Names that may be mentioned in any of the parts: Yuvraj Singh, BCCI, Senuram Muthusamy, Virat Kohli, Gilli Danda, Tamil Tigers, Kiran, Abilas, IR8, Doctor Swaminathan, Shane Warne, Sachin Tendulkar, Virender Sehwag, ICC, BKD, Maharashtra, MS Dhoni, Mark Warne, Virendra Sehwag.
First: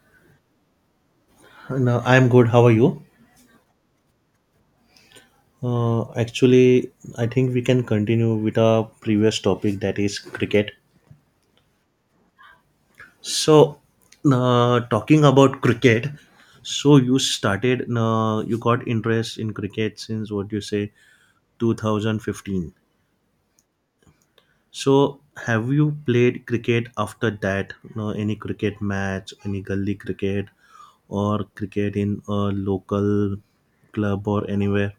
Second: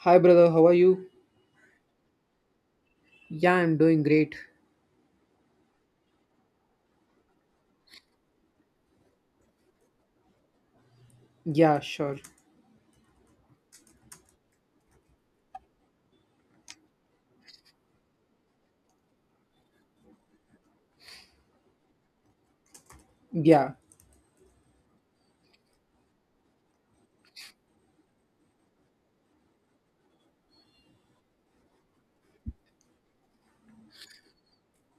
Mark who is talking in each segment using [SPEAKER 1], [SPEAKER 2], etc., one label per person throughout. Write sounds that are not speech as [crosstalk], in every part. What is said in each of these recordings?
[SPEAKER 1] Hi, brother. How are you?
[SPEAKER 2] No, I'm good. How are you?
[SPEAKER 1] Yeah, I'm doing great.
[SPEAKER 2] Actually, I think we can continue with our previous topic that is cricket.
[SPEAKER 1] Yeah, sure.
[SPEAKER 2] So, Talking about cricket, so you started, you got interest in cricket since what you say 2015.
[SPEAKER 1] Yeah.
[SPEAKER 2] So, have you played cricket after that? No, any cricket match, any gully cricket, or cricket in a local club or anywhere?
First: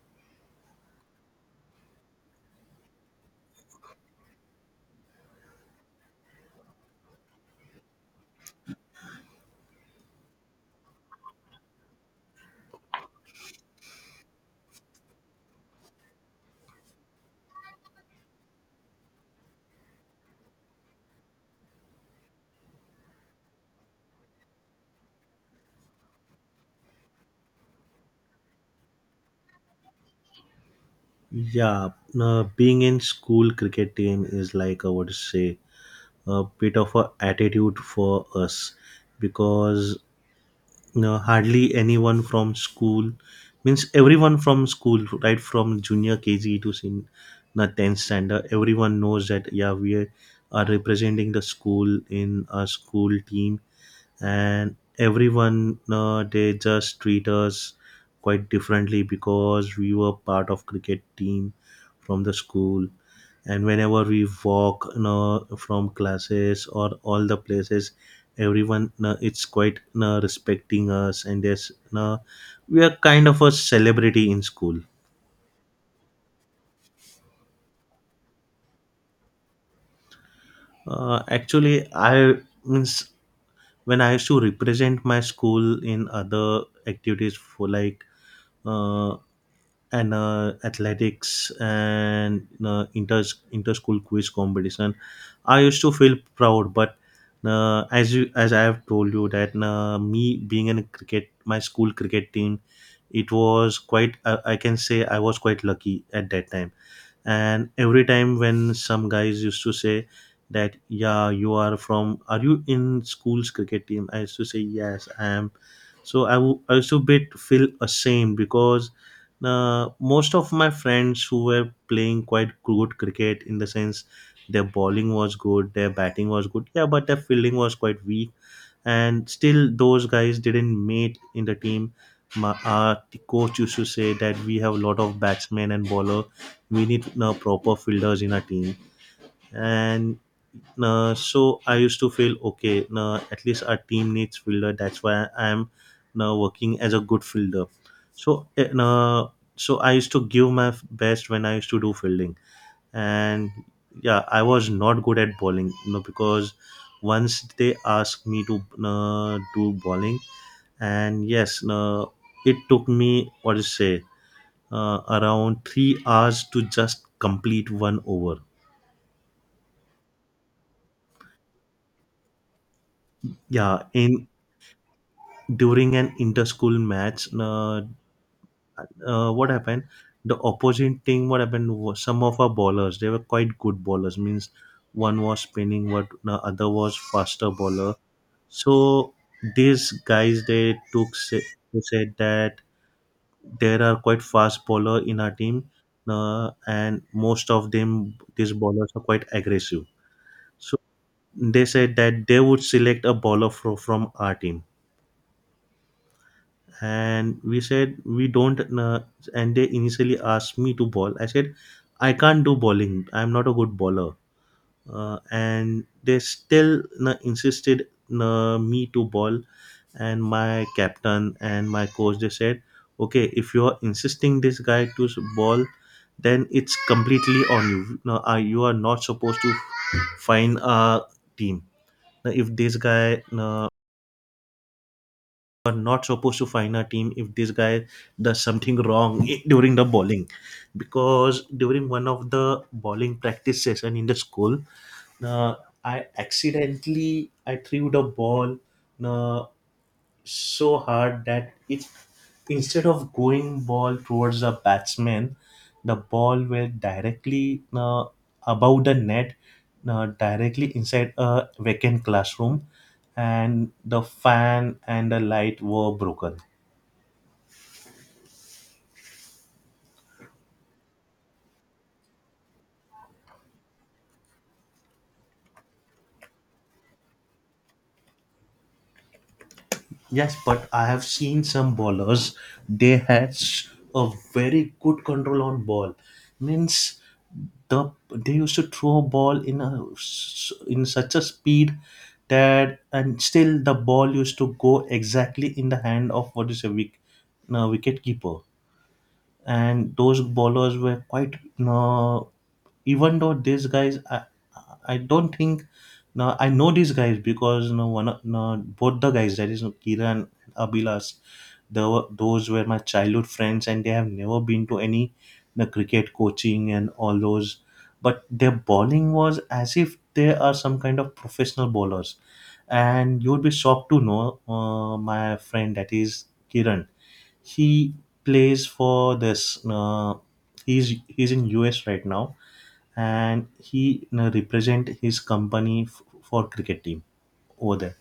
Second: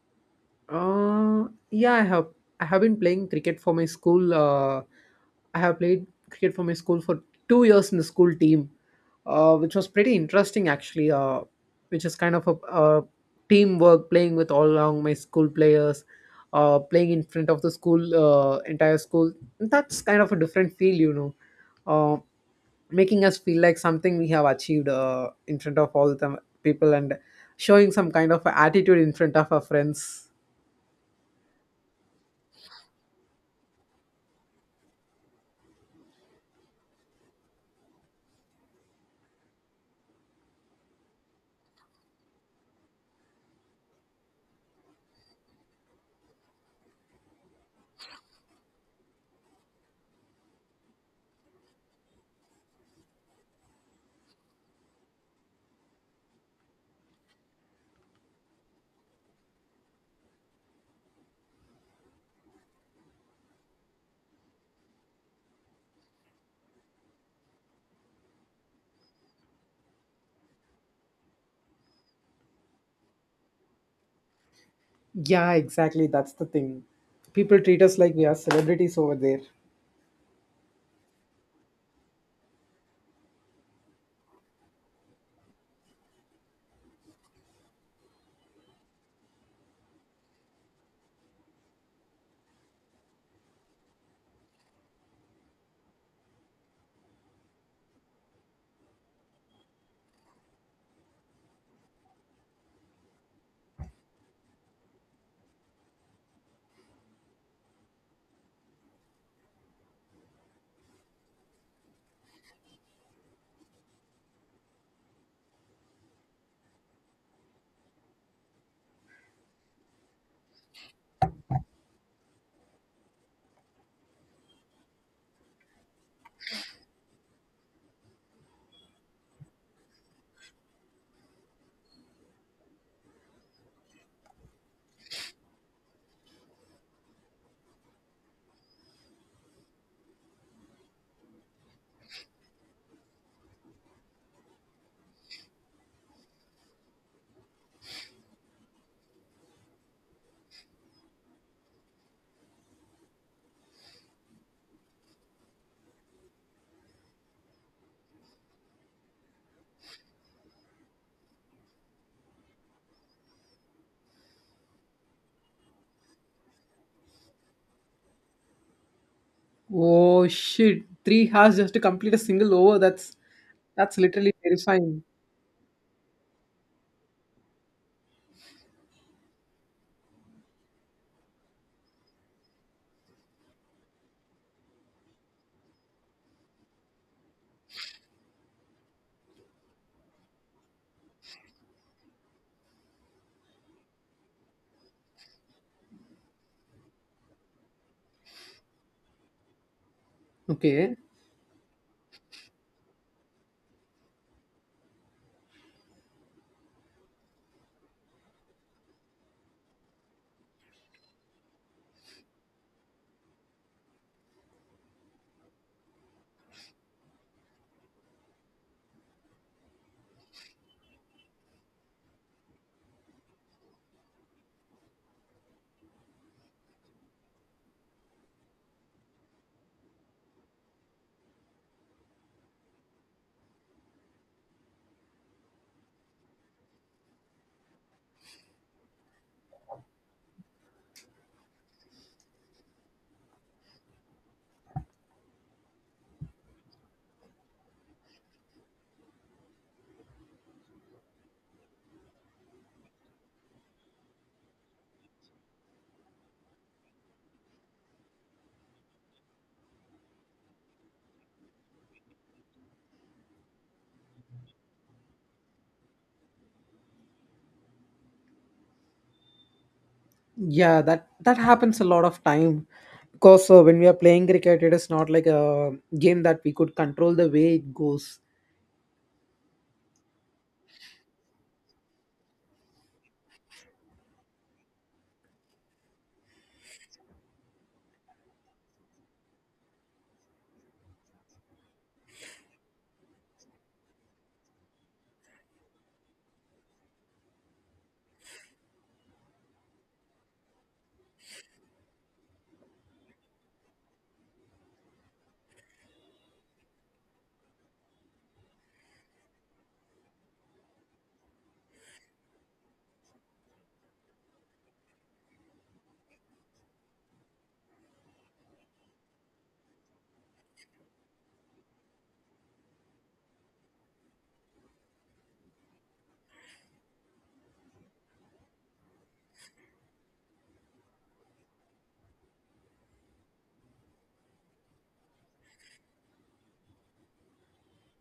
[SPEAKER 1] Yeah, I have. I have been playing cricket for my school. I have played cricket for my school for 2 years in the school team, which was pretty interesting actually. Which is kind of a, teamwork, playing with all along my school players, playing in front of the school, entire school. That's kind of a different feel. Uh, Making us feel like something we have achieved in front of all the people and showing some kind of attitude in front of our friends.
[SPEAKER 2] Yeah, being in school cricket team is like I would say a bit of a attitude for us because you know, hardly anyone from school means everyone from school, right from junior KG to na 10th standard, everyone knows that yeah we are representing the school in a school team, and everyone they just treat us quite differently because we were part of cricket team from the school. And whenever we walk, you know, from classes or all the places, everyone it's quite, you know, respecting us, and there's, you know, we are kind of a celebrity in school.
[SPEAKER 1] Yeah, exactly. That's the thing. People treat us like we are celebrities over there.
[SPEAKER 2] Actually, I means when I used to represent my school in other activities for like uh, and athletics and inter school quiz competition, I used to feel proud. But as you as I have told you that me being in a cricket my school cricket team, it was quite I can say I was quite lucky at that time. And every time when some guys used to say that yeah you are from are you in school's cricket team, I used to say yes I am. So I used to bit feel ashamed because most of my friends who were playing quite good cricket, in the sense their bowling was good, their batting was good, yeah, but their fielding was quite weak, and still those guys didn't mate in the team. Our coach used to say that we have a lot of batsmen and bowler, we need proper fielders in our team. And so I used to feel okay. At least our team needs fielder. That's why I'm now working as a good fielder. So I used to give my best when I used to do fielding, and yeah, I was not good at bowling. You know, because once they asked me to do bowling, and yes, it took me what to say around 3 hours to just complete one over.
[SPEAKER 1] Oh shit! 3 hours just to complete a single over. That's
[SPEAKER 2] Yeah,
[SPEAKER 1] that's
[SPEAKER 2] in
[SPEAKER 1] literally terrifying.
[SPEAKER 2] during an inter-school match, what happened, the opposite team, what happened was some of our bowlers they were quite good bowlers, means one was spinning, what the other was faster bowler. So these guys they took say, they said that there are quite fast bowler in our team, and most of them, these bowlers are quite aggressive. So
[SPEAKER 1] Okay.
[SPEAKER 2] they said that they would select a bowler from our team, and we said we don't, and they initially asked me to ball. I said I can't do bowling, I'm not a good bowler. And they still insisted, me to bowl. And my captain and my coach they said okay, if you are insisting this guy to ball, then it's completely on you, no, you are not supposed to find a team. Now, if this guy are not supposed to fine a team, if this guy does something wrong during the bowling. Because during one of the bowling practice session in the school, uh, I accidentally I threw the ball uh, so hard that it, instead of going ball towards the batsman, the ball went directly above the net, directly inside a vacant classroom, and the fan and the light were broken.
[SPEAKER 1] Yeah, that happens a lot of time. Because when we are playing cricket, it is not like a game that we could control the way it goes.
[SPEAKER 2] Yes, but I have seen some bowlers. They had a very good control on ball. Means they used to throw a ball in a in such a speed, that and still the ball used to go exactly in the hand of what is a wick, no, wicket keeper. And those bowlers were quite uh, even though these guys I don't think now I know these guys because you know one of- no, both the guys that is Kiran and Abilas, they were, those were my childhood friends, and they have never been to any, you know, cricket coaching and all those, but their bowling was as if they are some kind of professional bowlers. And you would be shocked to know, my friend that is Kiran, he plays for this. He's in US right now, and he represent his company for cricket team over there.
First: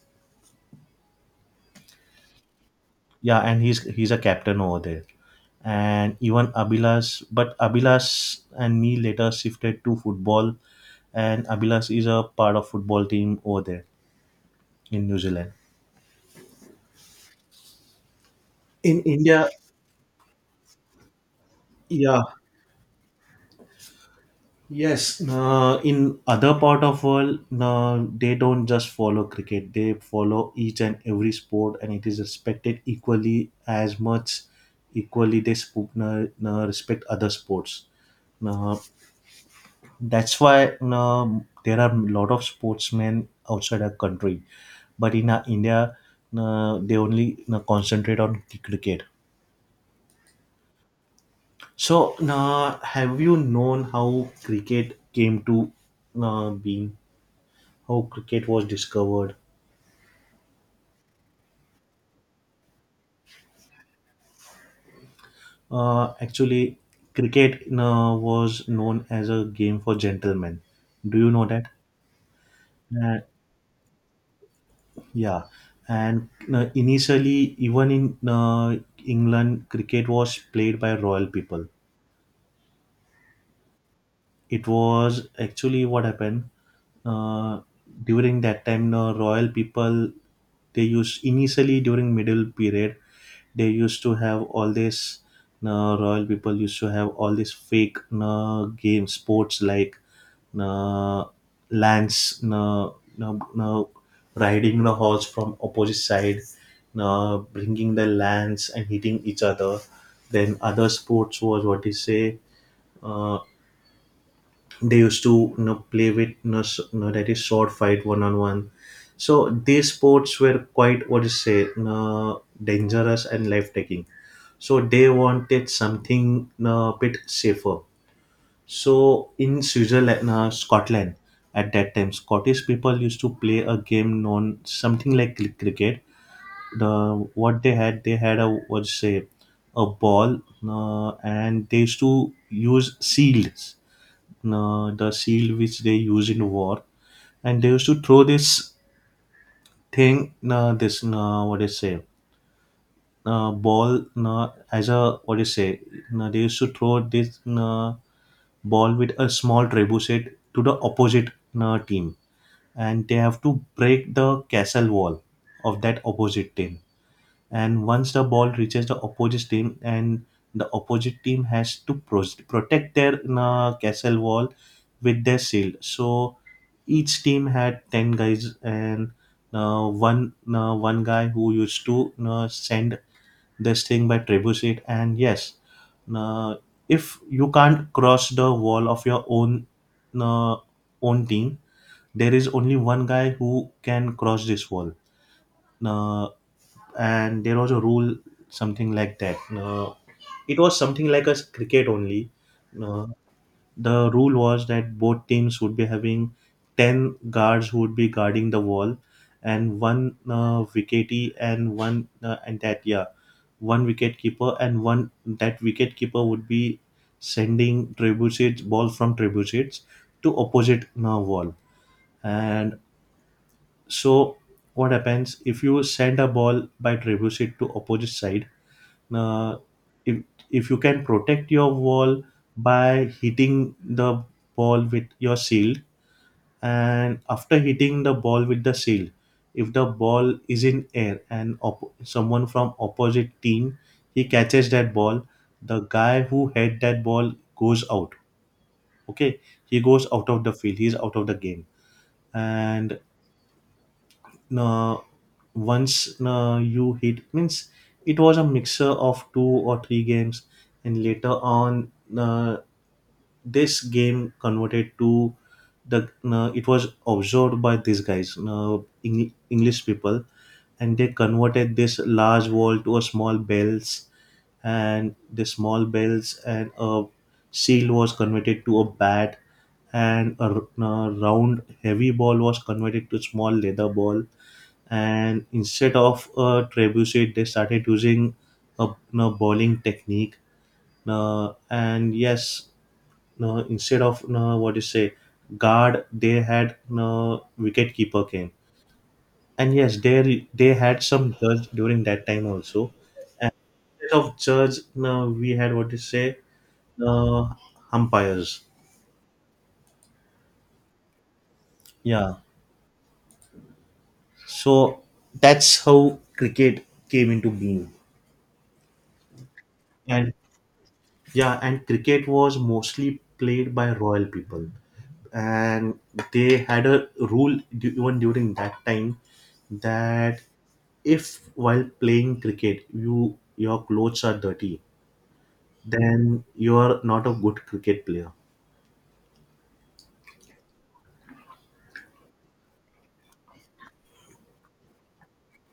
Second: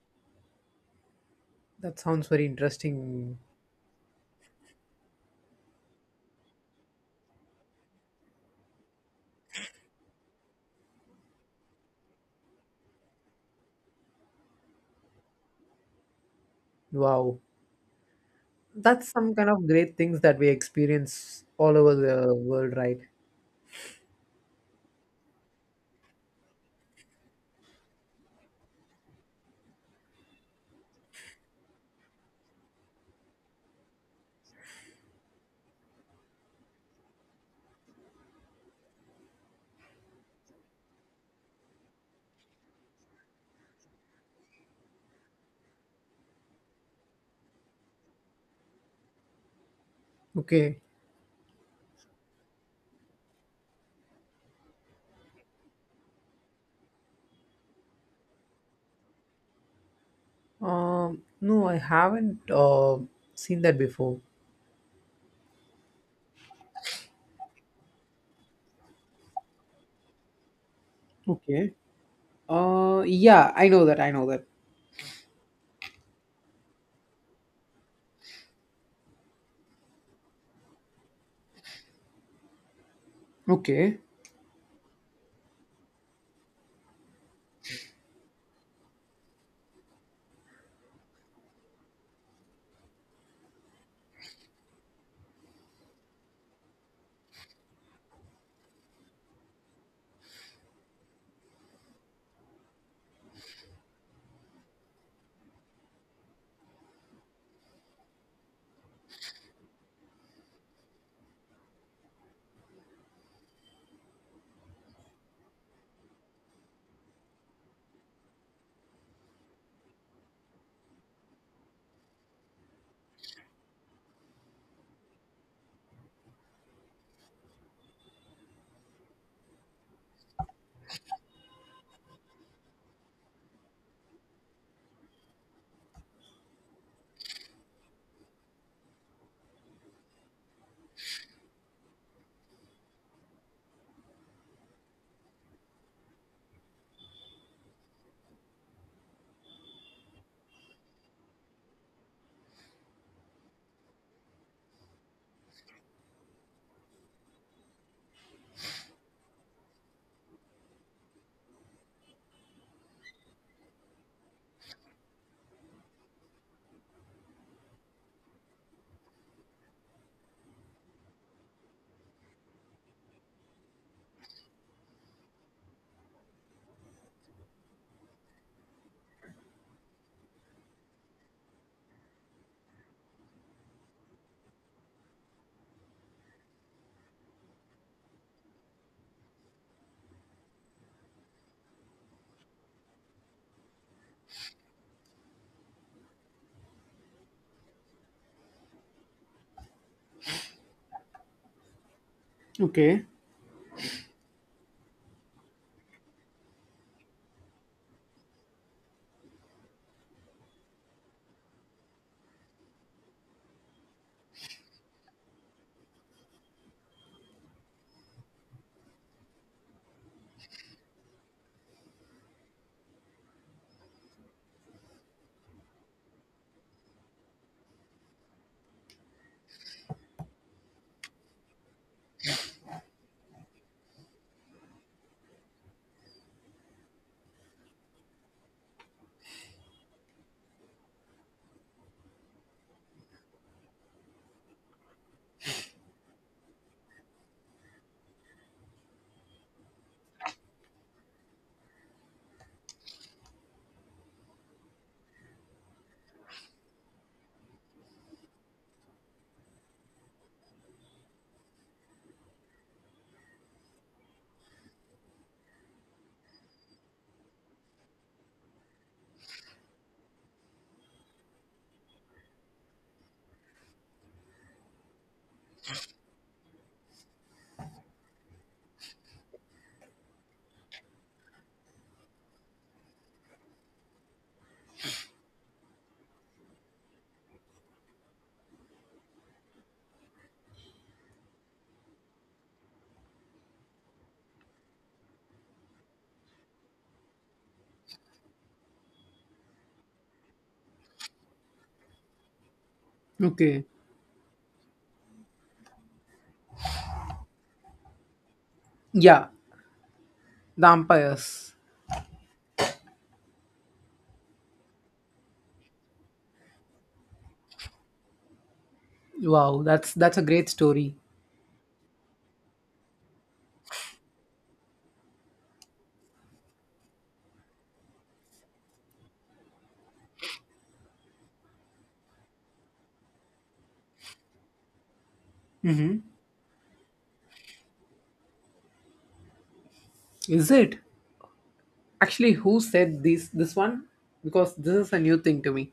[SPEAKER 1] That sounds very interesting.
[SPEAKER 2] Yeah, and he's a captain over there. And even Abilas, but Abilas and me later shifted to football, and Abilas is a part of football team over there in New Zealand.
[SPEAKER 1] Wow,
[SPEAKER 2] In
[SPEAKER 1] that's some
[SPEAKER 2] India,
[SPEAKER 1] kind of great things that we experience all over
[SPEAKER 2] yeah,
[SPEAKER 1] the world, right?
[SPEAKER 2] yes, in other part of world, they don't just follow cricket. They follow each and every sport, and it is respected equally as much. Equally, they respect other sports. Uh, that's why there are a lot of sportsmen outside our country, but in India, they only concentrate on cricket.
[SPEAKER 1] Okay.
[SPEAKER 2] So, have you known how cricket came to being? How cricket was discovered.
[SPEAKER 1] No, I haven't seen that before.
[SPEAKER 2] Actually, cricket was known as a game for gentlemen. Do you know that?
[SPEAKER 1] Okay. Uh,
[SPEAKER 2] Uh,
[SPEAKER 1] yeah, I know that. I know that.
[SPEAKER 2] yeah, and initially, even in England, cricket was played by royal people.
[SPEAKER 1] Okay.
[SPEAKER 2] It was actually what happened uh, during that time. The royal people they used initially during middle period. They used to have all this royal people used to have all these fake game sports like uh, lance uh, uh, riding the horse from opposite side, bringing the lance and hitting each other. Then other sports was what you say, uh, they used to, you know, play with, you know, you know, that is sword fight one on one. So these sports were quite what you say, you dangerous and life taking. So they wanted something a bit safer. So in switzerland, scotland, at that time scottish people used to play a game known something like cricket. The What they had, they had a what say, a ball, and they used to use shields, the shield which they use in war. And they used to throw this thing this what do say, ball as a what do you say, they used to throw this ball with a small trebuchet to the opposite team. And they have to break the castle wall of that opposite team. And once the ball reaches the opposite team, and the opposite team has to protect their castle wall with their shield. So each team had 10 guys, and one one guy who used to send this thing by trebuchet. And yes, uh, if you can't cross the wall of your own, uh, own team, there is only one guy who can cross this wall. uh, and there was a rule something like that, it was something like a cricket only. Uh,
[SPEAKER 1] Okay.
[SPEAKER 2] the rule was that both teams would be having 10 guards who would be guarding the wall, and one wicketee and one and that yeah, one wicket keeper, and one that wicket keeper would be sending trebuchets ball from trebuchets to opposite wall. And so what happens if you send a ball by trebuchet to opposite side, uh, if if you can protect your wall by hitting the ball with your shield, and after hitting the ball with the shield, if the ball is in air and someone from opposite team he catches that ball, the guy who had that ball goes out. Okay, he goes out of the field, he's out of the game. And uh, once you hit means it was a mixture of two or three games. And later on, uh, this game converted to the it was observed by these guys, english people, and they converted this large wall to a small bells, and the small bells and a seal was converted to a bat, and a, a round heavy ball was converted to small leather ball. And instead of a trebuchet they started using a, a bowling technique. And yes, no, instead of no what you say, guard, they had no wicket keeper came. And yes, they had some judge during that time also.
[SPEAKER 1] Okay.
[SPEAKER 2] Instead of judge, no, we had what you say, no, umpires.
[SPEAKER 1] Yeah, the umpires.
[SPEAKER 2] Yeah, so that's how cricket came into being.
[SPEAKER 1] Wow, that's a
[SPEAKER 2] And
[SPEAKER 1] great story.
[SPEAKER 2] yeah, and cricket was mostly played by royal people, and they had a rule even during that time, that if while playing cricket you your clothes are dirty,
[SPEAKER 1] Mm-hmm.
[SPEAKER 2] then you are not a good cricket player.
[SPEAKER 1] Is it? Actually, who said this? This one? Because this is a new thing to me.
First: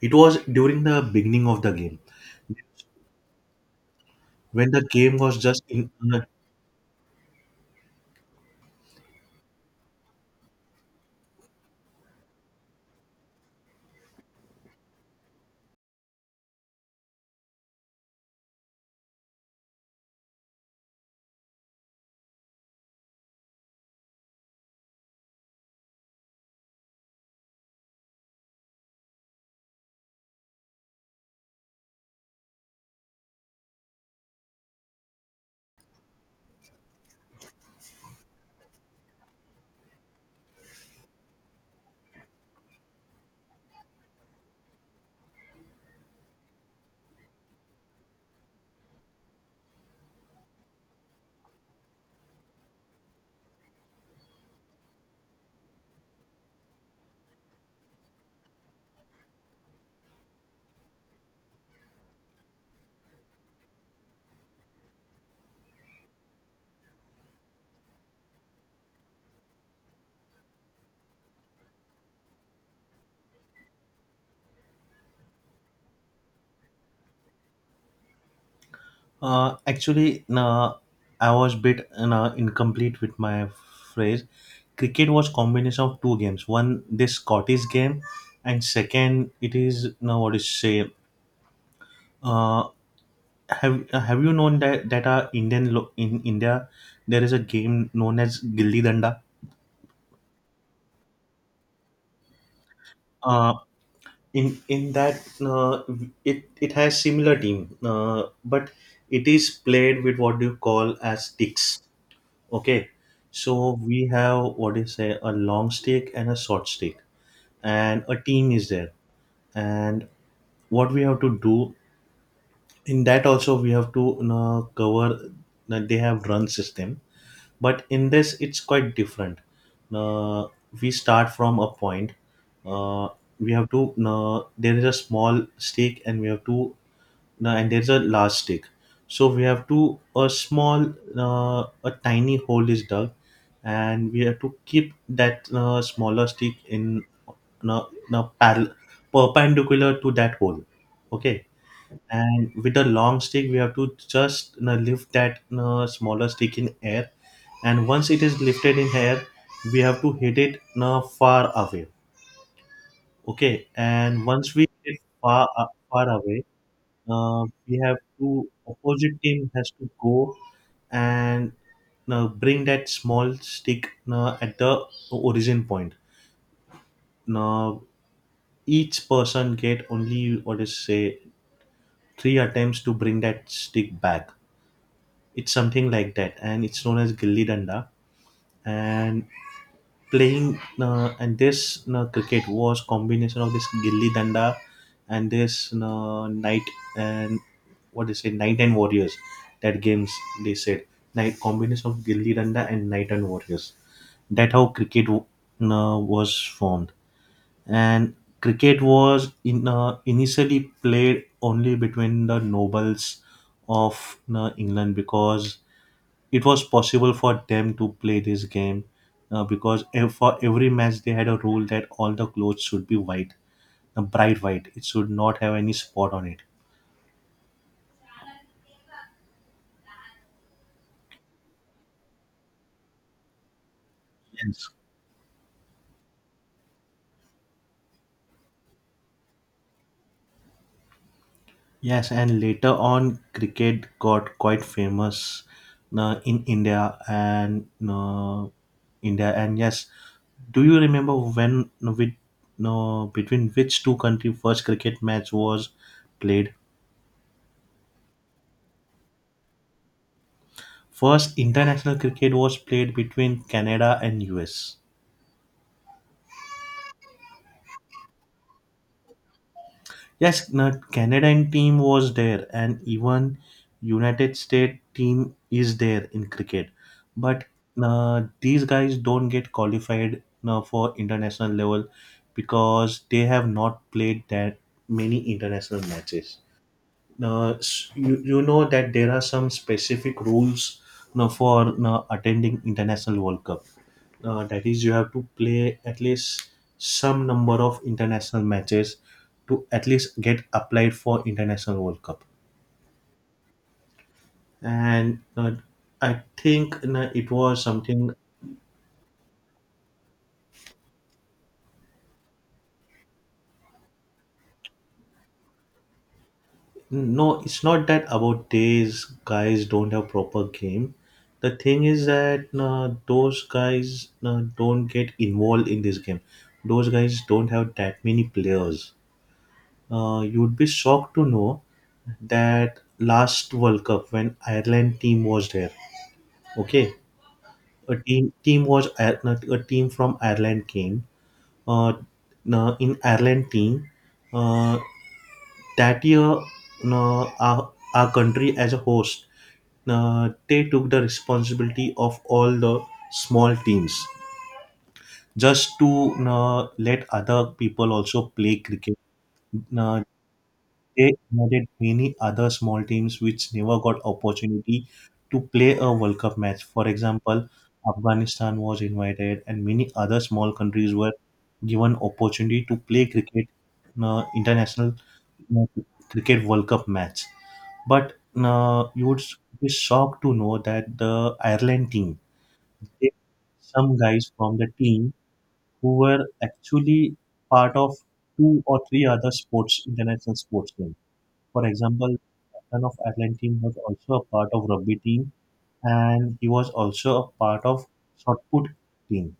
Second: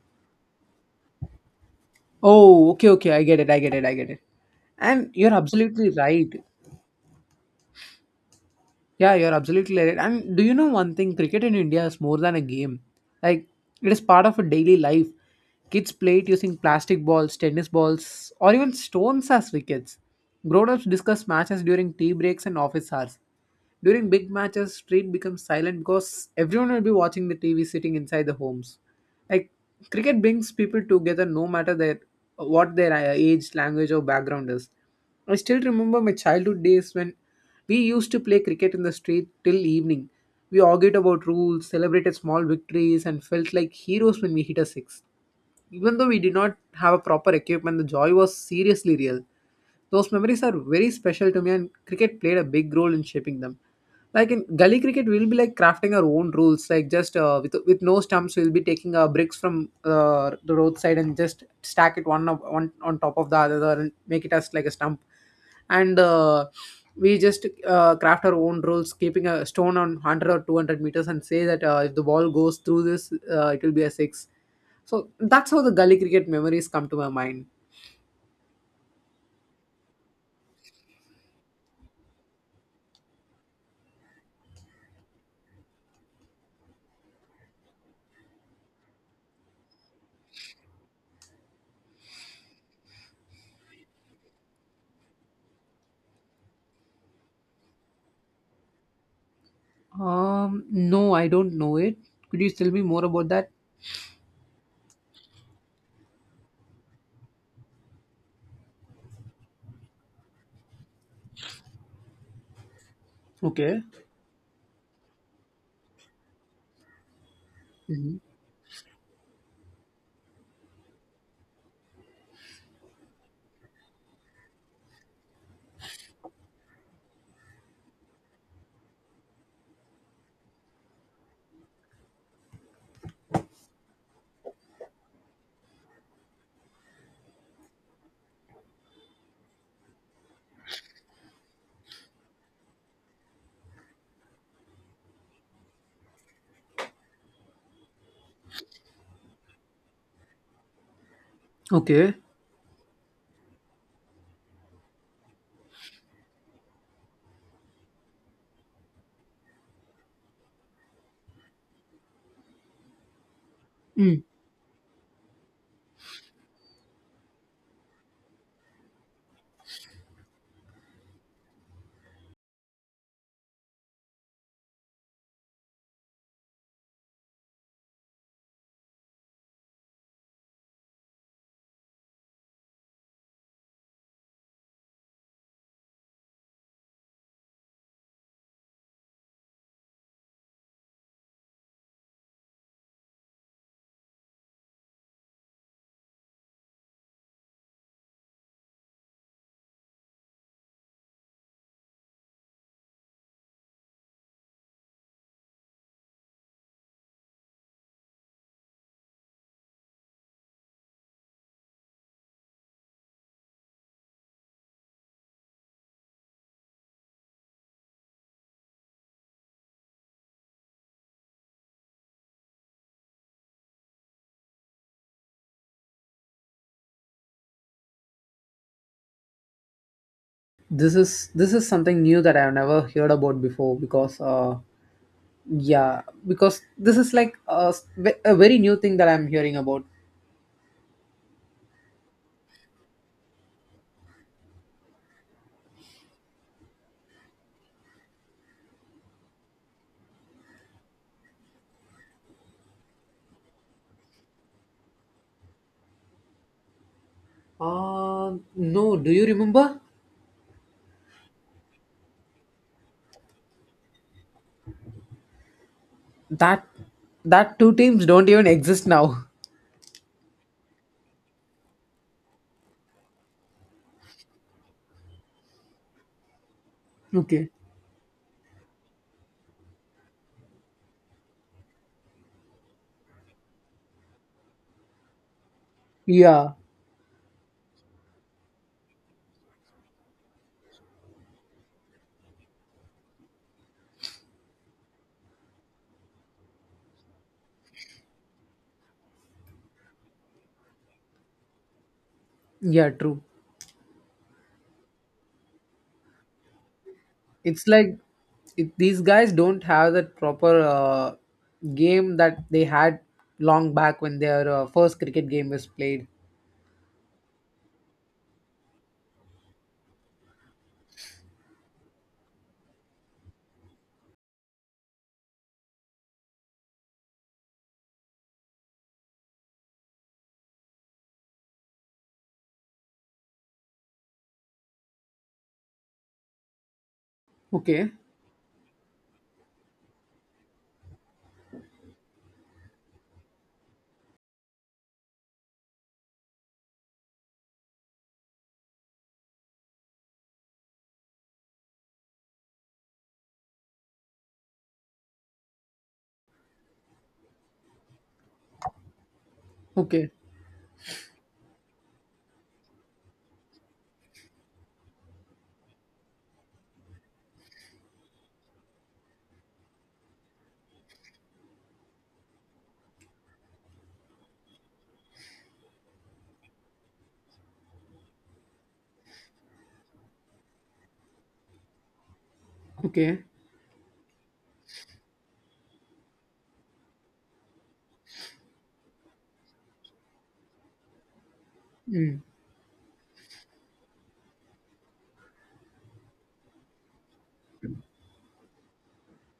[SPEAKER 2] It was during the beginning of the game
[SPEAKER 1] Oh, okay, okay. I get it. I get it. I get it.
[SPEAKER 2] when the
[SPEAKER 1] And
[SPEAKER 2] game
[SPEAKER 1] you're
[SPEAKER 2] was just in.
[SPEAKER 1] absolutely right. Yeah, you're absolutely right. And do you know one thing? Cricket in India is more than a game. Like it is part of a daily life. Kids play it using plastic balls, tennis balls, or even stones as wickets. Grown-ups discuss matches during tea breaks and office hours. During big matches, street becomes silent because everyone will be watching the TV sitting inside the homes. Like cricket brings people together no matter their what their age, language or background is. I still remember my childhood days when we used to play cricket in the street till evening. We argued about rules, celebrated small victories and felt like heroes when we hit a six. Even though we did not have a proper equipment, the joy was seriously real. Those memories are very special to me, and cricket played a big role in shaping them. Like in gully cricket, we'll be like crafting our own rules. Like just with no stumps, we'll be taking bricks from the roadside and just stack it one on top of the other and make it as like a stump and we just craft our own rules keeping a stone on 100 or 200 meters and say that if the ball goes through this it will be a six. So that's how the gully cricket memories come to my mind.
[SPEAKER 2] No, I was bit no, incomplete with my phrase. Cricket was combination of two games. One, this Scottish game, and second, it is now what is say. Uh, Have you known that our Indian lo- in India there is a game known as Gilli Danda.
[SPEAKER 1] No, I don't know it. Could you tell me more about that?
[SPEAKER 2] Uh, in that it has similar team, but it is played with what do you call as sticks. Okay, so
[SPEAKER 1] Okay.
[SPEAKER 2] we have what do you say a long stick and a short stick, and a
[SPEAKER 1] Mhm.
[SPEAKER 2] team is there. And what we have to do in that also we have to, you know, cover. You know, they have run system, but in this it's quite different. Uh, we start from a point. Uh, we have to, you there is a small stick, and we have to now, and there's a large stick. So we have to a small a tiny hole is dug, and we have to keep that smaller stick in a, in a parallel perpendicular to that hole. Okay,
[SPEAKER 1] Okay.
[SPEAKER 2] and with a long stick we have to just, you know, lift that, you know, smaller stick in air, and once it is lifted in air, we have to hit it, you know, far away. Okay,
[SPEAKER 1] Mm.
[SPEAKER 2] and once we hit it far far away we have to opposite team has to go and bring that small stick at the origin point. Now each person get only what is say three attempts to bring that stick back. It's something like that, and it's known as gilli danda. And playing and this cricket was combination of this gilli danda and this night and what they say Knight and Warriors. That games they said night combination of Gilli Danda and Knight and Warriors. That how cricket was formed. And cricket was in initially played only between the nobles of England because it was possible for them to play this game because ev- for every match they had a rule that all the clothes should be white, bright white. It should not have any spot on it.
[SPEAKER 1] This is something new that I've never heard about before because
[SPEAKER 2] Yes.
[SPEAKER 1] yeah, because this is like a very new thing that I'm hearing about.
[SPEAKER 2] Yes, and later on, cricket got quite famous in India and India. And yes, do you remember when with no between which two country first cricket match was played?
[SPEAKER 1] No, do you remember
[SPEAKER 2] First international cricket was played between Canada and US.
[SPEAKER 1] that that two teams don't even exist now.
[SPEAKER 2] Yes, the Canadian team was there, and even United States team is there in cricket. But
[SPEAKER 1] Okay.
[SPEAKER 2] these guys don't get qualified for international level because they have not played that many international matches.
[SPEAKER 1] Yeah,
[SPEAKER 2] You, you know that there are some specific rules now for now attending international world cup, that is you have to play at least some number of international matches to at least get applied for international world cup.
[SPEAKER 1] yeah, true.
[SPEAKER 2] And I think it was
[SPEAKER 1] It's like
[SPEAKER 2] something.
[SPEAKER 1] these guys don't have that proper game that they had long back when their first cricket game was played.
[SPEAKER 2] No, it's not that about these guys don't have proper game. The thing is that those guys don't get involved in this game. Those guys don't have that many players. You would be shocked to know that last World Cup when Ireland team was there. Okay,
[SPEAKER 1] Okay,
[SPEAKER 2] a team was Ir- a team from Ireland came. Uh, in Ireland team, uh, that year, our country as a host, they took the responsibility of all the small teams just to let other people also play cricket. Uh,
[SPEAKER 1] okay,
[SPEAKER 2] they added many other small teams which never got opportunity to play a World Cup match. For example, Afghanistan was invited, and many other small countries were given opportunity to play cricket, international uh, cricket World Cup match. But you would be shocked to know that the Ireland team, they-
[SPEAKER 1] okay.
[SPEAKER 2] some guys from the team who were actually part of two or three other sports, international sports teams. For example,
[SPEAKER 1] Mm.
[SPEAKER 2] captain of Ireland team was also a part of rugby team, and he was also a part of shot put team.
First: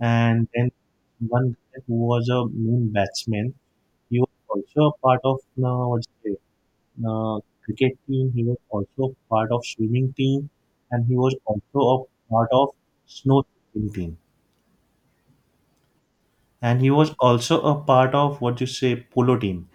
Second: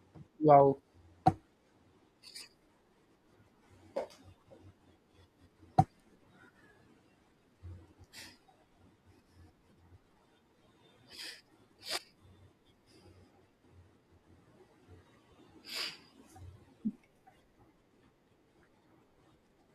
[SPEAKER 2] And then
[SPEAKER 1] Wow,
[SPEAKER 2] one guy who was a main batsman, he was also a part of what's it, cricket team. He was also part of swimming team, and he was also a part of snow team. And he was also a part of what you say polo team.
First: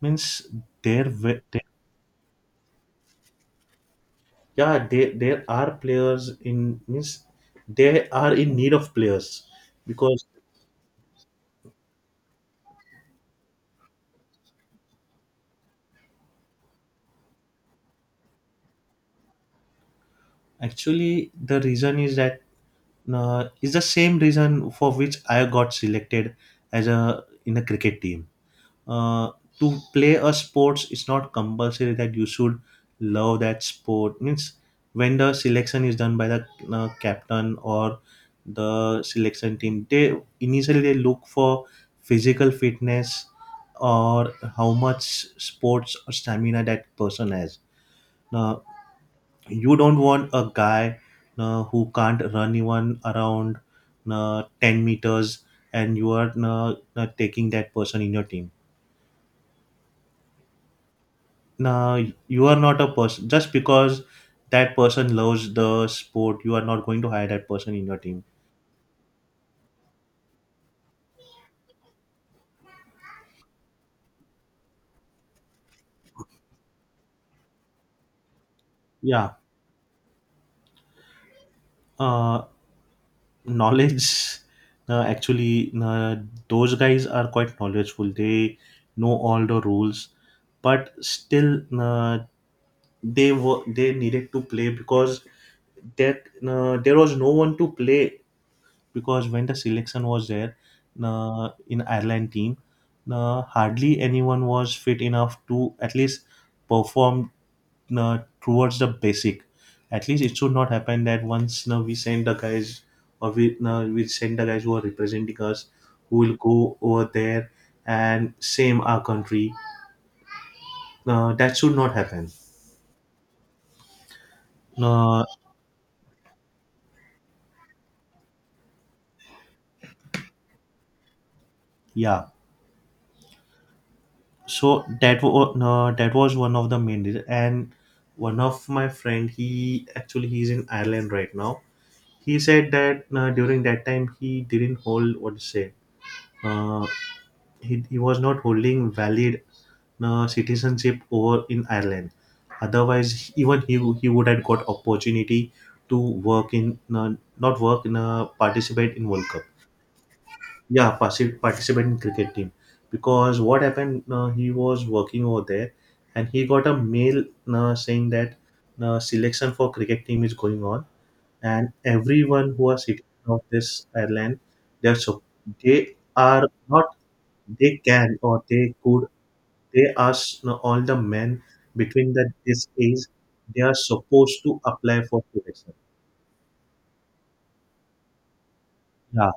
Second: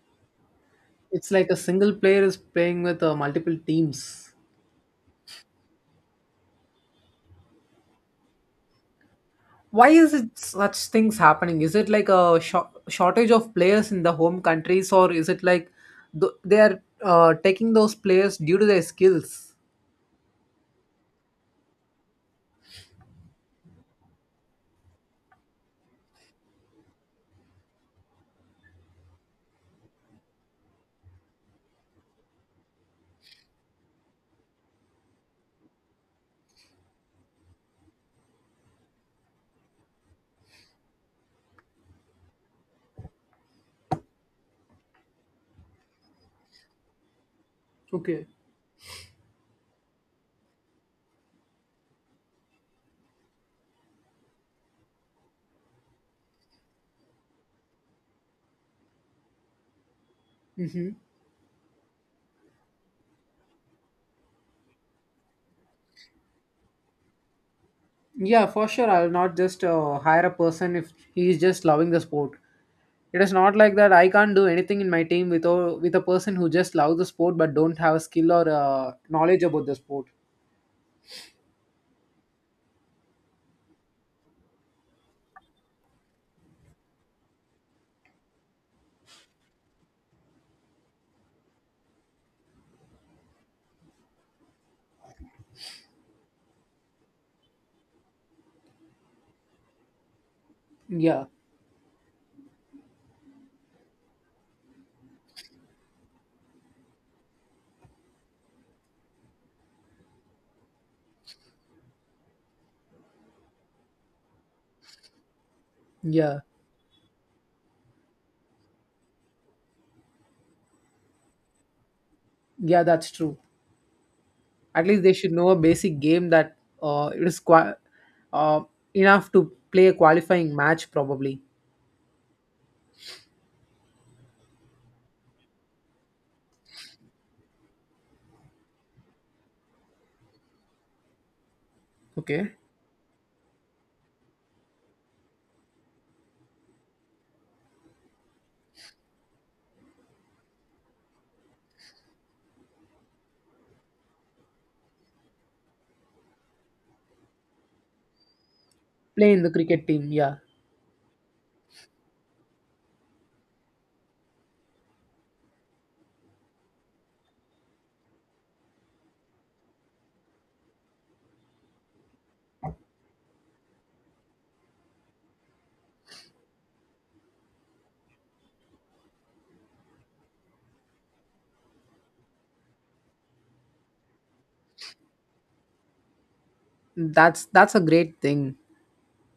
[SPEAKER 2] Means there,
[SPEAKER 1] it's
[SPEAKER 2] were-
[SPEAKER 1] like a
[SPEAKER 2] there
[SPEAKER 1] single player is playing with multiple teams.
[SPEAKER 2] yeah, there are players in means they are in need of players
[SPEAKER 1] Why is
[SPEAKER 2] because
[SPEAKER 1] it such things happening? Is it like a shortage of players in the home countries, or is it like they are taking those players due to their skills?
[SPEAKER 2] actually the reason is that is the same reason for which I got selected as a in a cricket team uh, to play a sports. It's not compulsory that you should love that sport means when the selection is done by the captain or the selection team they initially they look for physical fitness or how much sports or stamina that person has
[SPEAKER 1] Okay.
[SPEAKER 2] now. You don't want a guy who can't run even around 10 meters and you are taking that person in your team.
[SPEAKER 1] Mm-hmm.
[SPEAKER 2] Now you are not a person just because that person loves the sport. You are not going to hire that person in your team.
[SPEAKER 1] Yeah, for sure. I'll not just hire a person if he is just loving the sport. It is not like that. I can't do anything in my team with a person who just loves the sport but don't have a skill or
[SPEAKER 2] Yeah,
[SPEAKER 1] knowledge about the sport.
[SPEAKER 2] uh, knowledge. [laughs] Uh, actually, uh, those guys are quite knowledgeable. They know all the rules, but still, they needed to play because that there was no one to play because when the selection was there
[SPEAKER 1] Yeah,
[SPEAKER 2] in Ireland team, hardly anyone was fit enough to at least perform towards the basic. At least it should not happen that once we send the guys or we send the guys who are representing us who will
[SPEAKER 1] yeah,
[SPEAKER 2] go over there and same our country. That should not happen.
[SPEAKER 1] yeah. That's true. At least they
[SPEAKER 2] Uh,
[SPEAKER 1] should know a basic game that it is uh, enough to play a qualifying match probably.
[SPEAKER 2] yeah. So that was no, that was one of the main reason. And one of my friend, he actually he's in Ireland right now. He
[SPEAKER 1] Okay.
[SPEAKER 2] said that during that time he didn't hold what to say, uh, he was not holding valid citizenship over in Ireland, otherwise even he would have got opportunity to work in not work in participate in world
[SPEAKER 1] Play
[SPEAKER 2] cup,
[SPEAKER 1] in the cricket team. Yeah,
[SPEAKER 2] yeah, particip- participate in cricket team because what happened? He was working over there, and he got a mail saying that selection for cricket team is going on, and everyone who are sitting of this airline, they're so they are not they can or they could they ask all the men between that this age they are supposed to apply for selection.
[SPEAKER 1] that's a great thing.
[SPEAKER 2] Yeah,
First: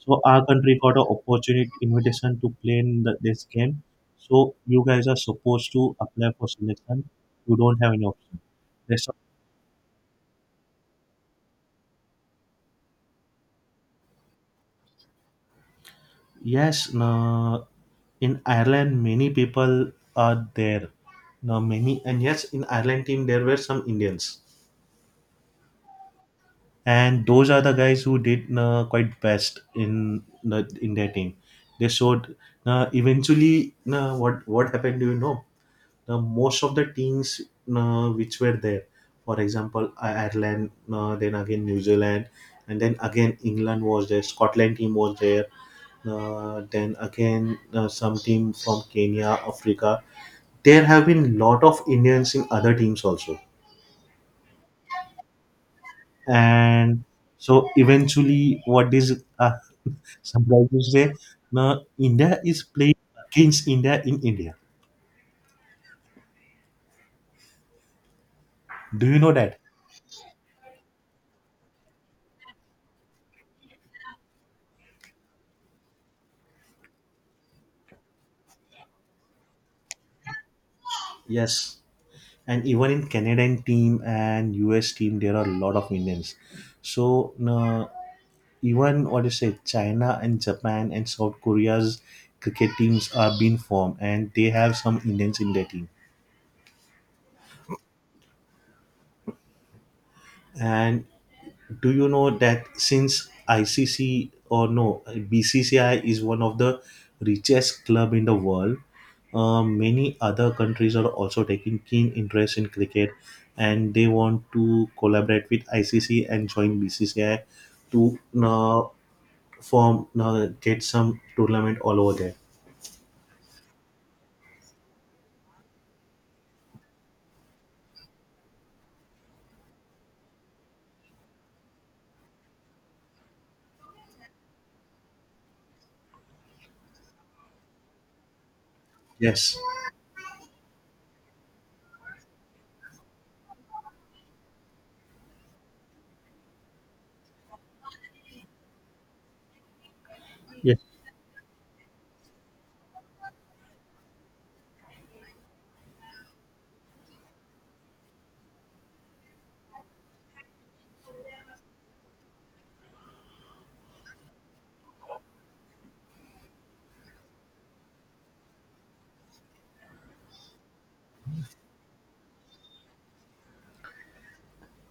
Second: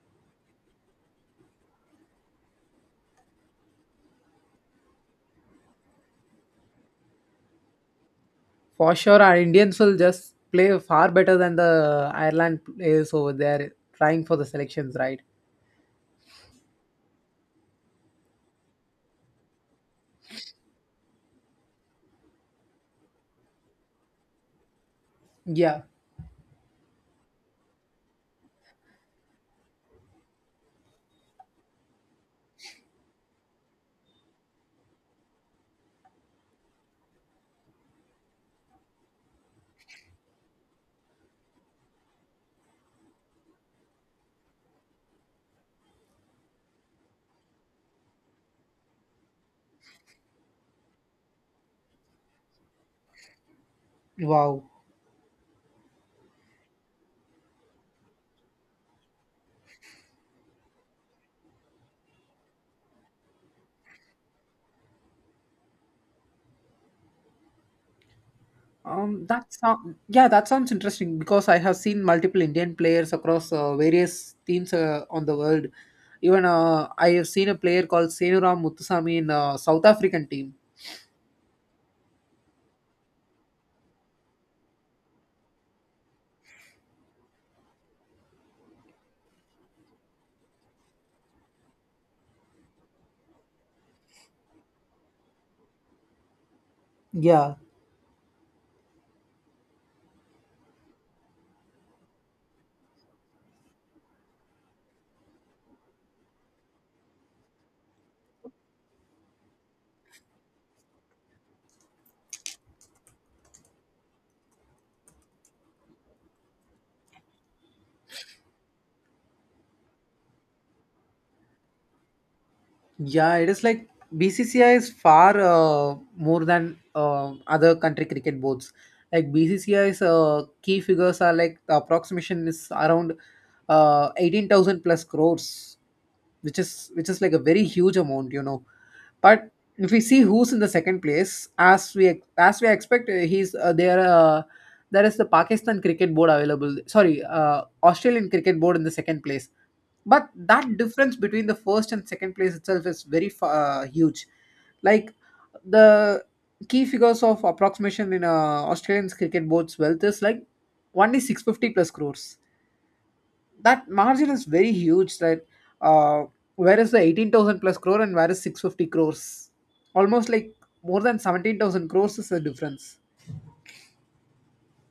[SPEAKER 2] so our country got an opportunity invitation to play in the, this game. So you guys are supposed to apply for selection. You don't have any option.
[SPEAKER 1] For
[SPEAKER 2] Rest of-
[SPEAKER 1] sure, our Indians will just play far better than the Ireland players over there trying for the selections, right?
[SPEAKER 2] yes, no, in Ireland many people are there. No, many and yes, in Ireland team there were some Indians,
[SPEAKER 1] Yeah.
[SPEAKER 2] and those are the guys who did no, quite best in the in their team. They showed. No, eventually, no, what happened? Do you know? Now, most of the teams which were there, for example, I- Ireland, then again New Zealand, and then again England was there, Scotland team was there, then again some team from Kenya, Africa. There have been lot of Indians in other teams also,
[SPEAKER 1] Wow.
[SPEAKER 2] and so eventually, what is [laughs] surprised to say, now India is playing against India in India. Do you
[SPEAKER 1] Um,
[SPEAKER 2] know
[SPEAKER 1] that
[SPEAKER 2] that?
[SPEAKER 1] sound, yeah, that sounds interesting because I have seen multiple Indian players across various teams on the world. Even I have seen a player called Senuram Muthusamy in South African team.
[SPEAKER 2] Yes. And even in Canadian team and US team, there are a lot of Indians. So even what do you say, China and Japan and South Korea's cricket teams are being formed, and they have some Indians in their team.
[SPEAKER 1] Yeah.
[SPEAKER 2] And do you know that since ICC or no BCCI is one of the richest club in the world, many other countries are also taking keen interest in cricket, and they want to collaborate with ICC and join BCCI to form get some tournament all over there.
[SPEAKER 1] Yeah, it is like BCCI is far more than other country cricket boards. Like BCCI's key figures are like the approximation is around 18,000 plus crores, which is like a very huge amount. But
[SPEAKER 2] Yes.
[SPEAKER 1] if we see who's in the second place, as we expect, he's there. There is the Pakistan Cricket Board available. Sorry, Australian Cricket Board in the second place, but that
[SPEAKER 2] Yes.
[SPEAKER 1] difference between the first and second place itself is very huge. Like the key figures of approximation in Australian cricket board's wealth is like only 650 plus crores. That margin is very huge, right? uh, where is the 18,000 plus crore, and where is 650 crores? Almost like more than 17,000 crores is the difference.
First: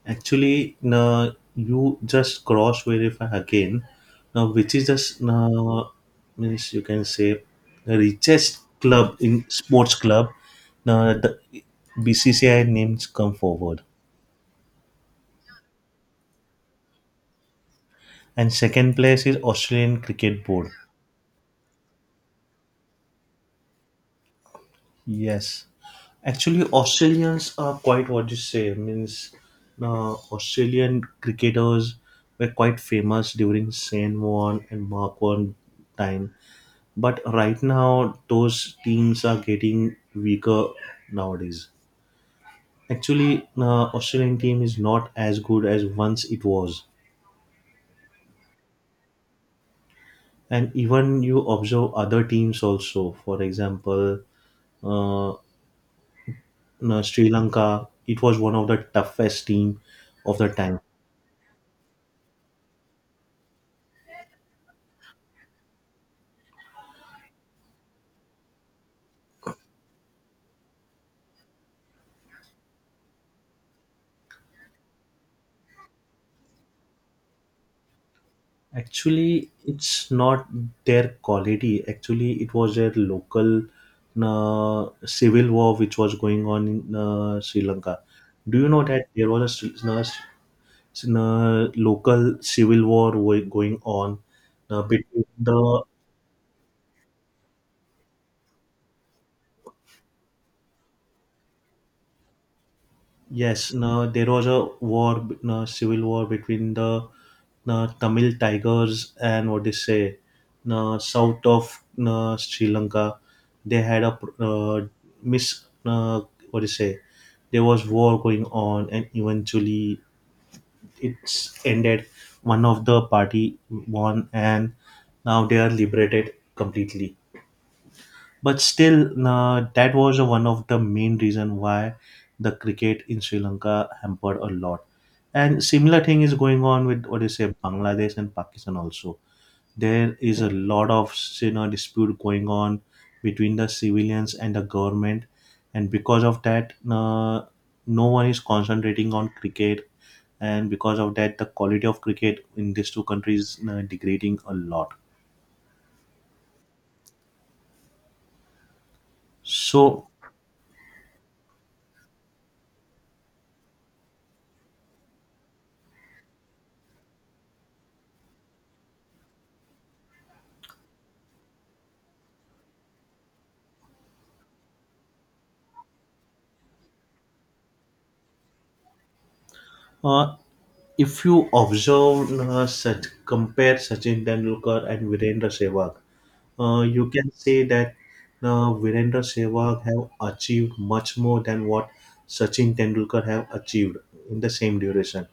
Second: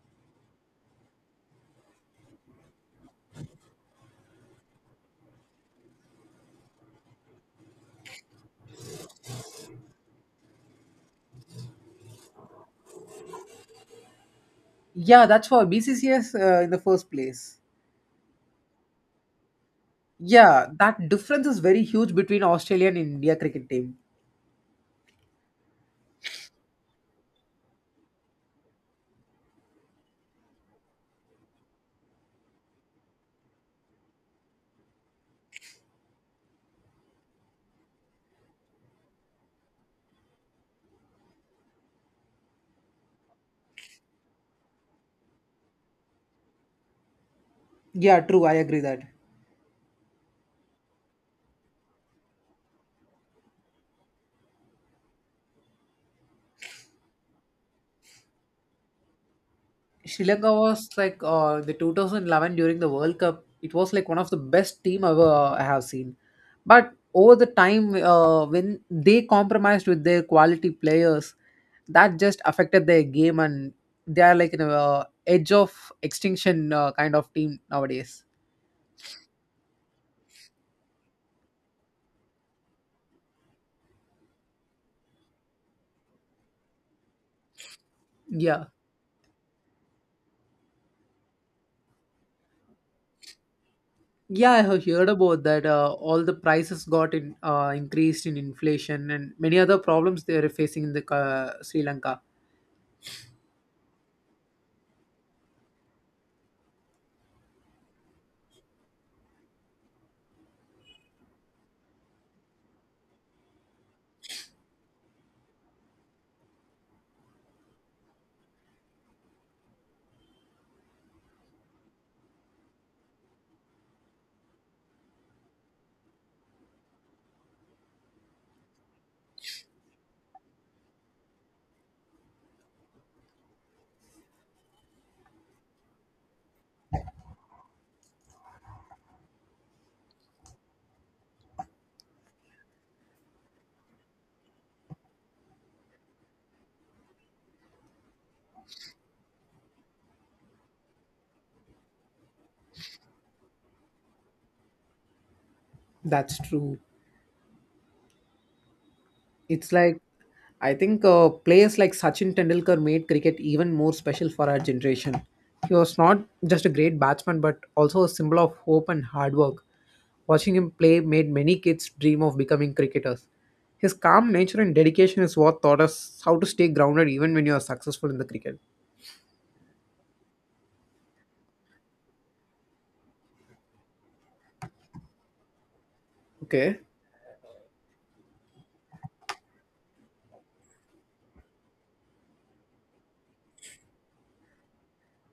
[SPEAKER 2] Actually, no, you just cross verify again. Now, which is just no, means you can say the richest club in sports club. Now, the BCCI names come forward,
[SPEAKER 1] Yeah, that's for BCCS in the first place.
[SPEAKER 2] and second place is Australian Cricket
[SPEAKER 1] Yeah,
[SPEAKER 2] Board.
[SPEAKER 1] that difference is very huge between Australia and India cricket team.
[SPEAKER 2] Yes, actually, Australians are quite what you say means. Australian cricketers were quite famous during Shane Warne and Mark Warne time, but right now those teams are getting weaker nowadays. Actually Australian team is not as good as once it was.
[SPEAKER 1] Yeah, true. I agree that.
[SPEAKER 2] And even you observe other teams also, for example, uh, Sri Lanka, it was one of the toughest team
[SPEAKER 1] Sri
[SPEAKER 2] of the
[SPEAKER 1] Lanka
[SPEAKER 2] time.
[SPEAKER 1] was like the 2011 during the World Cup. It was like one of the best team ever I have seen. But over the time, when they compromised with their quality players, that just affected their game, and they are like an a edge of extinction kind of team nowadays.
[SPEAKER 2] Actually, it's not their quality. Actually, it was their local civil war which was going on in Sri Lanka. Do
[SPEAKER 1] Yeah,
[SPEAKER 2] you know that there was a, local civil war wo- going on
[SPEAKER 1] yeah, I have heard
[SPEAKER 2] between
[SPEAKER 1] about that.
[SPEAKER 2] the
[SPEAKER 1] All the prices got in increased in inflation, and many other problems they are facing in the Sri Lanka.
[SPEAKER 2] yes, no, there was a war, b- no, civil war between the no, Tamil Tigers and what they say, no, south of no, Sri Lanka. They had a pr- miss, no, what they say, there was war going on, and eventually it's ended. One of the party won, and now they are liberated completely. But still, nah, that was one of the main reason why the cricket in Sri Lanka hampered a lot. And similar thing is going on with what you say Bangladesh and Pakistan also. There is a lot of, you know, dispute going on between the civilians and the government, and because of that, nah, no one is concentrating on cricket, and because of that, the quality of cricket in these two countries is nah, degrading a lot.
[SPEAKER 1] That's true. It's like
[SPEAKER 2] So
[SPEAKER 1] I think players like Sachin Tendulkar made cricket even more special for our generation. He was not just a great batsman but also a symbol of hope and hard work. Watching him play made many kids dream of becoming cricketers. His calm nature and dedication is what taught us how to stay grounded even when you are successful in the cricket.
[SPEAKER 2] Uh, if you observe such compare Sachin Tendulkar and Virendra Sehwag,
[SPEAKER 1] Okay.
[SPEAKER 2] you can say that Virendra Sehwag have achieved much more than what Sachin Tendulkar have achieved in the same duration.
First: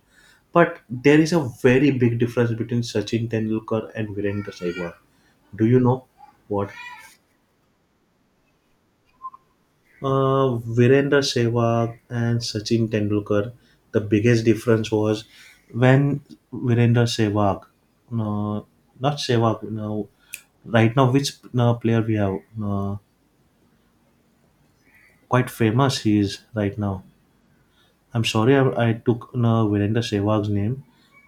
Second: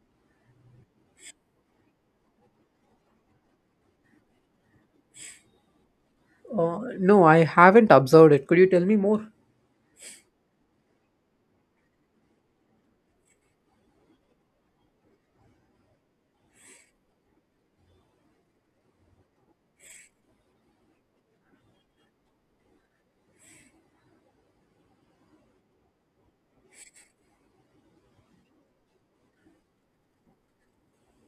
[SPEAKER 2] But there is a very big difference between Sachin Tendulkar and Virendra Sehwag. Do you know what?
[SPEAKER 1] No, I haven't observed it. Could you tell me more?
[SPEAKER 2] Virendra Sehwag and Sachin Tendulkar, the biggest difference was when Virendra Sehwag, uh, not Sehwag, no, right now which player we have, uh, quite famous he is right now. I'm sorry I took Virendra Sehwag's name.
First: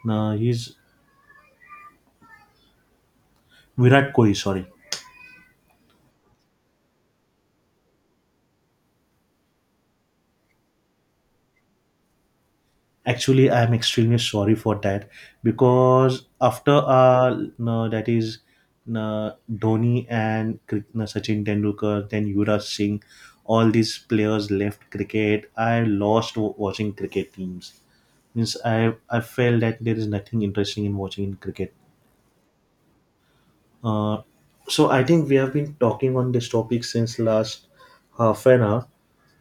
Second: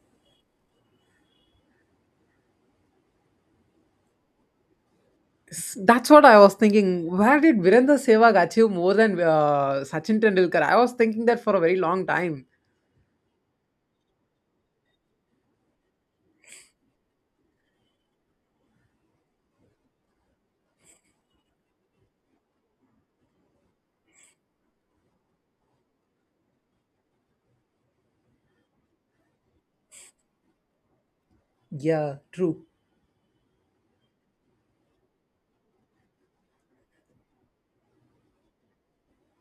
[SPEAKER 2] He's Virat Kohli, sorry.
[SPEAKER 1] That's what I was thinking. Where did Virender Sehwag achieve more than Sachin Tendulkar? I was thinking that for a very long time.
[SPEAKER 2] Actually, I am extremely sorry for that because after that is no, Dhoni and Cri- no, Sachin Tendulkar, then Yuvraj Singh, all these players left cricket. I lost w- watching cricket teams. Means I felt that there is nothing interesting in watching in cricket.
[SPEAKER 1] Yeah, true.
[SPEAKER 2] Uh, so I think we have been talking on this topic since last half an hour.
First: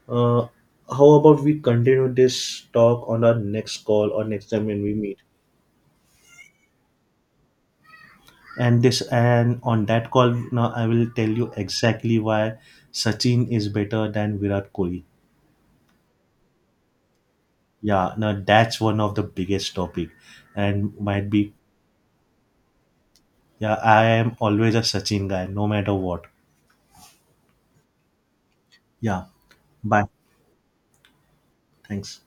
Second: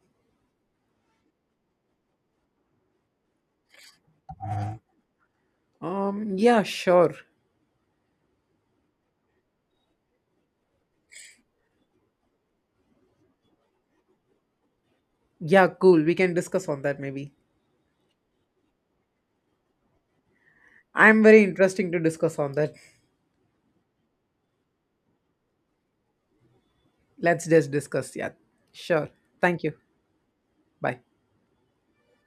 [SPEAKER 2] Uh, how about we continue this talk on our next call or next time when we meet?
[SPEAKER 1] Yeah, sure.
[SPEAKER 2] And this and on that call now I will tell you exactly why Sachin is better than Virat Kohli.
[SPEAKER 1] Yeah, cool. We can discuss on that maybe.
[SPEAKER 2] Yeah, now that's one of the biggest topic and
[SPEAKER 1] I'm
[SPEAKER 2] might
[SPEAKER 1] very
[SPEAKER 2] be.
[SPEAKER 1] interesting to discuss on that.
[SPEAKER 2] Yeah, I am always a Sachin guy no matter what.
[SPEAKER 1] Let's just discuss. Yeah, sure.
[SPEAKER 2] Yeah.
[SPEAKER 1] Thank you.
[SPEAKER 2] Bye.
[SPEAKER 1] Bye.
[SPEAKER 2] Thanks.